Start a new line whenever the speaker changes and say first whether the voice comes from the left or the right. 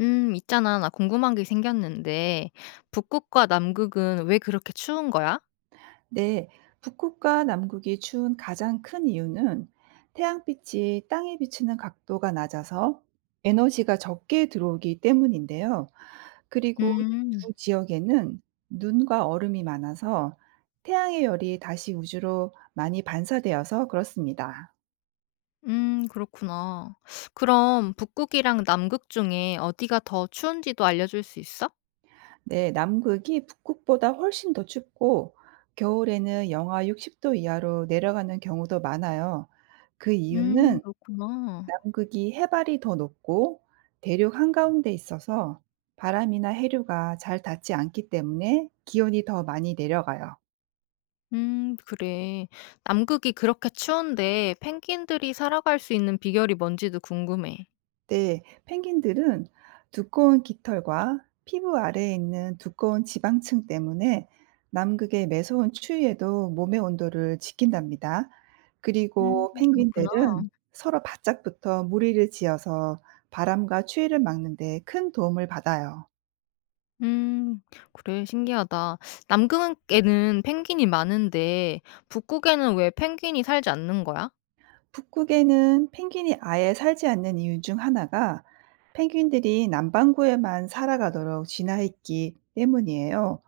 left: 있잖아. 나 궁금한 게 생겼는데, 북극과 남극은 왜 그렇게 추운 거야?
right: 네, 북극과 남극이 추운 가장 큰 이유는 태양빛이 땅에 비치는 각도가 낮아서 에너지가 적게 들어오기 때문인데요. 그리고 두
left: 음,
right: 지역에는 눈과 얼음이 많아서 태양의 열이 다시 우주로 많이 반사되어서 그렇습니다.
left: 그렇구나. 그럼 북극이랑 남극 중에 어디가 더 추운지도 알려줄 수 있어?
right: 네, 남극이 북극보다 훨씬 더 춥고 겨울에는 영하 60도 이하로 내려가는 경우도 많아요. 그 이유는
left: 그렇구나.
right: 남극이 해발이 더 높고 대륙 한가운데 있어서 바람이나 해류가 잘 닿지 않기 때문에 기온이 더 많이 내려가요.
left: 그래. 남극이 그렇게 추운데 펭귄들이 살아갈 수 있는 비결이 뭔지도 궁금해.
right: 네, 펭귄들은 두꺼운 깃털과 피부 아래에 있는 두꺼운 지방층 때문에 남극의 매서운 추위에도 몸의 온도를 지킨답니다.
left: 음,
right: 그리고
left: 그렇구나.
right: 펭귄들은 서로 바짝부터 무리를 지어서 바람과 추위를 막는 데 큰 도움을 받아요.
left: 음. 그래 신기하다. 남극에는 펭귄이 많은데 북극에는 왜 펭귄이 살지 않는 거야?
right: 북극에는 펭귄이 아예 살지 않는 이유 중 하나가 펭귄들이 남반구에만 살아가도록 진화했기 때문이에요.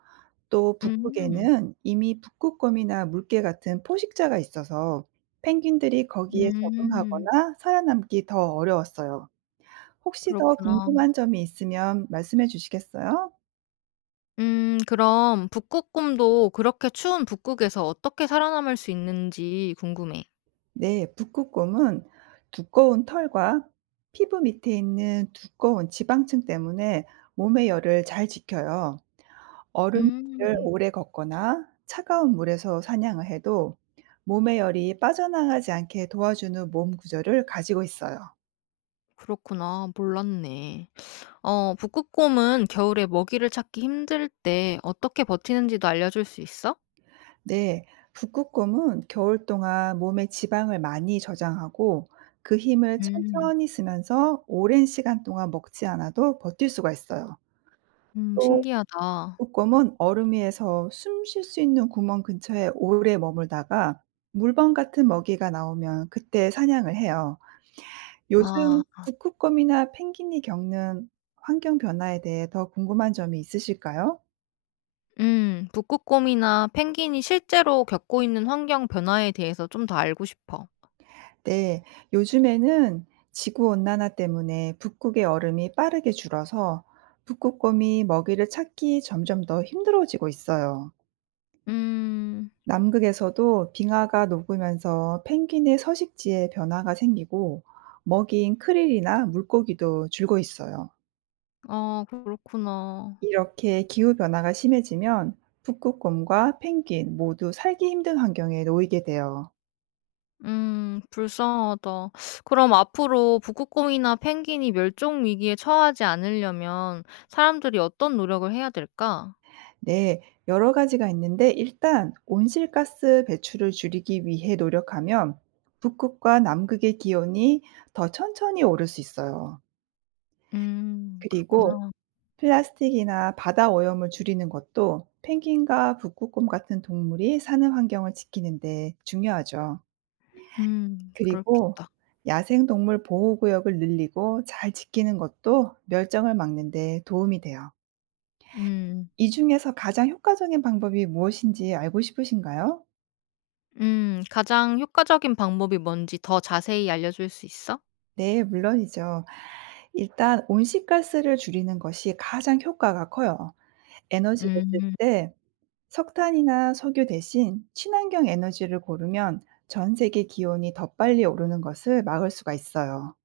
right: 또
left: 음.
right: 북극에는 이미 북극곰이나 물개 같은 포식자가 있어서 펭귄들이 거기에
left: 음.
right: 적응하거나 살아남기 더 어려웠어요. 혹시 더
left: 그렇구나.
right: 궁금한 점이 있으면 말씀해 주시겠어요?
left: 그럼 북극곰도 그렇게 추운 북극에서 어떻게 살아남을 수 있는지 궁금해.
right: 네, 북극곰은 두꺼운 털과 피부 밑에 있는 두꺼운 지방층 때문에 몸의 열을 잘 지켜요. 얼음을
left: 음.
right: 오래 걷거나 차가운 물에서 사냥을 해도 몸의 열이 빠져나가지 않게 도와주는 몸 구조를 가지고 있어요.
left: 그렇구나. 몰랐네. 어 북극곰은 겨울에 먹이를 찾기 힘들 때 어떻게 버티는지도 알려줄 수 있어?
right: 네. 북극곰은 겨울 동안 몸에 지방을 많이 저장하고 그 힘을
left: 음.
right: 천천히 쓰면서 오랜 시간 동안 먹지 않아도 버틸 수가 있어요. 또
left: 신기하다.
right: 북극곰은 얼음 위에서 숨 쉴 수 있는 구멍 근처에 오래 머물다가 물범 같은 먹이가 나오면 그때 사냥을 해요.
left: 아.
right: 요즘 북극곰이나 펭귄이 겪는 환경 변화에 대해 더 궁금한 점이 있으실까요?
left: 음. 북극곰이나 펭귄이 실제로 겪고 있는 환경 변화에 대해서 좀 더 알고 싶어.
right: 네, 요즘에는 지구 온난화 때문에 북극의 얼음이 빠르게 줄어서 북극곰이 먹이를 찾기 점점 더 힘들어지고 있어요.
left: 음.
right: 남극에서도 빙하가 녹으면서 펭귄의 서식지에 변화가 생기고 먹이인 크릴이나 물고기도 줄고 있어요.
left: 아 그렇구나.
right: 이렇게 기후 변화가 심해지면 북극곰과 펭귄 모두 살기 힘든 환경에 놓이게 돼요.
left: 음. 불쌍하다. 그럼 앞으로 북극곰이나 펭귄이 멸종 위기에 처하지 않으려면 사람들이 어떤 노력을 해야 될까?
right: 네, 여러 가지가 있는데 일단 온실가스 배출을 줄이기 위해 노력하면 북극과 남극의 기온이 더 천천히 오를 수 있어요.
left: 음.
right: 그리고
left: 그렇구나.
right: 플라스틱이나 바다 오염을 줄이는 것도 펭귄과 북극곰 같은 동물이 사는 환경을 지키는 데 중요하죠.
left: 음.
right: 그리고
left: 그렇겠다.
right: 야생동물 보호구역을 늘리고 잘 지키는 것도 멸종을 막는 데 도움이 돼요.
left: 음.
right: 이 중에서 가장 효과적인 방법이 무엇인지 알고 싶으신가요?
left: 음. 가장 효과적인 방법이 뭔지 더 자세히 알려 줄 수 있어?
right: 네, 물론이죠. 일단 온실가스를 줄이는 것이 가장 효과가 커요. 에너지를 쓸
left: 음.
right: 때 석탄이나 석유 대신 친환경 에너지를 고르면 전 세계 기온이 더 빨리 오르는 것을 막을 수가 있어요.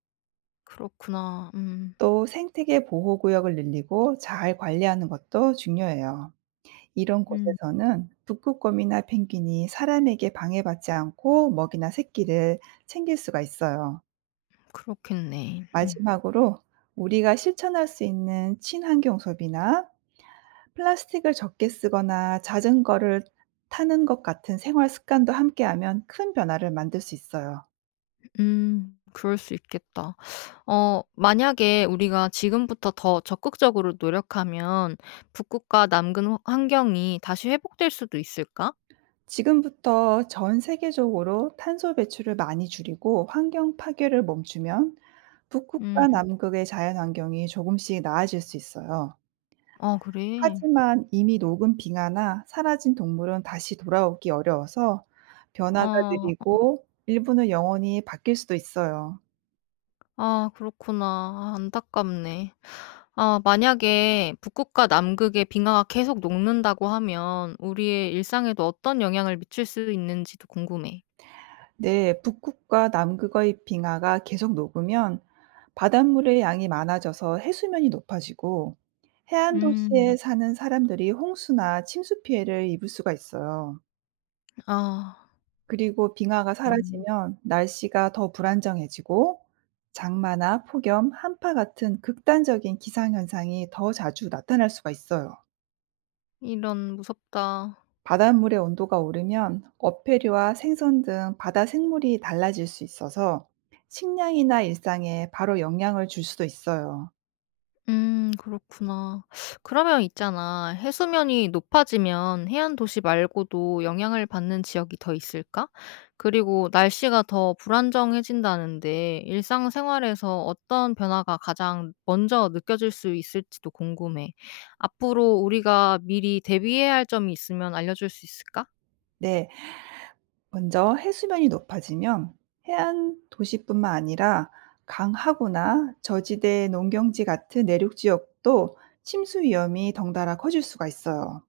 left: 그렇구나. 음.
right: 또 생태계 보호구역을 늘리고 잘 관리하는 것도 중요해요. 이런
left: 음.
right: 곳에서는 북극곰이나 펭귄이 사람에게 방해받지 않고 먹이나 새끼를 챙길 수가 있어요.
left: 그렇겠네. 음.
right: 마지막으로 우리가 실천할 수 있는 친환경 소비나 플라스틱을 적게 쓰거나 자전거를 타는 것 같은 생활 습관도 함께하면 큰 변화를 만들 수 있어요.
left: 음. 그럴 수 있겠다. 어 만약에 우리가 지금부터 더 적극적으로 노력하면 북극과 남극 호 환경이 다시 회복될 수도 있을까?
right: 지금부터 전 세계적으로 탄소 배출을 많이 줄이고 환경 파괴를 멈추면 북극과
left: 음.
right: 남극의 자연 환경이 조금씩 나아질 수 있어요.
left: 아 그래?
right: 하지만 이미 녹은 빙하나 사라진 동물은 다시 돌아오기 어려워서 변화가
left: 아.
right: 느리고 일부는 영원히 바뀔 수도 있어요.
left: 아 그렇구나. 아 안타깝네. 아 만약에 북극과 남극의 빙하가 계속 녹는다고 하면 우리의 일상에도 어떤 영향을 미칠 수 있는지도 궁금해.
right: 네, 북극과 남극의 빙하가 계속 녹으면 바닷물의 양이 많아져서 해수면이 높아지고 해안 도시에
left: 음.
right: 사는 사람들이 홍수나 침수 피해를 입을 수가 있어요.
left: 아.
right: 그리고 빙하가
left: 음.
right: 사라지면 날씨가 더 불안정해지고 장마나 폭염, 한파 같은 극단적인 기상 현상이 더 자주 나타날 수가 있어요.
left: 이런 무섭다.
right: 바닷물의 온도가 오르면 어패류와 생선 등 바다 생물이 달라질 수 있어서 식량이나 일상에 바로 영향을 줄 수도 있어요.
left: 그렇구나. 그러면 있잖아. 해수면이 높아지면 해안 도시 말고도 영향을 받는 지역이 더 있을까? 그리고 날씨가 더 불안정해진다는데 일상생활에서 어떤 변화가 가장 먼저 느껴질 수 있을지도 궁금해. 앞으로 우리가 미리 대비해야 할 점이 있으면 알려줄 수 있을까?
right: 네, 먼저 해수면이 높아지면 해안 도시뿐만 아니라 강하구나 저지대 농경지 같은 내륙 지역도 침수 위험이 덩달아 커질 수가 있어요.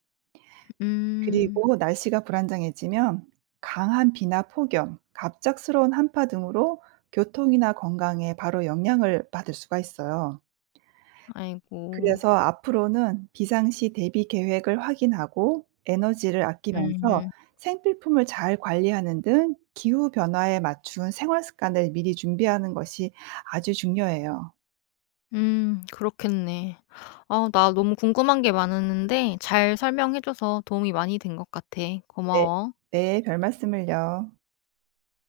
left: 음.
right: 그리고 날씨가 불안정해지면 강한 비나 폭염, 갑작스러운 한파 등으로 교통이나 건강에 바로 영향을 받을 수가 있어요.
left: 아이고.
right: 그래서 앞으로는 비상시 대비 계획을 확인하고 에너지를 아끼면서
left: 음.
right: 생필품을 잘 관리하는 등 기후 변화에 맞춘 생활 습관을 미리 준비하는 것이 아주 중요해요.
left: 그렇겠네. 아 나 너무 궁금한 게 많았는데 잘 설명해 줘서 도움이 많이 된 것 같아.
right: 네.
left: 고마워.
right: 네. 별말씀을요.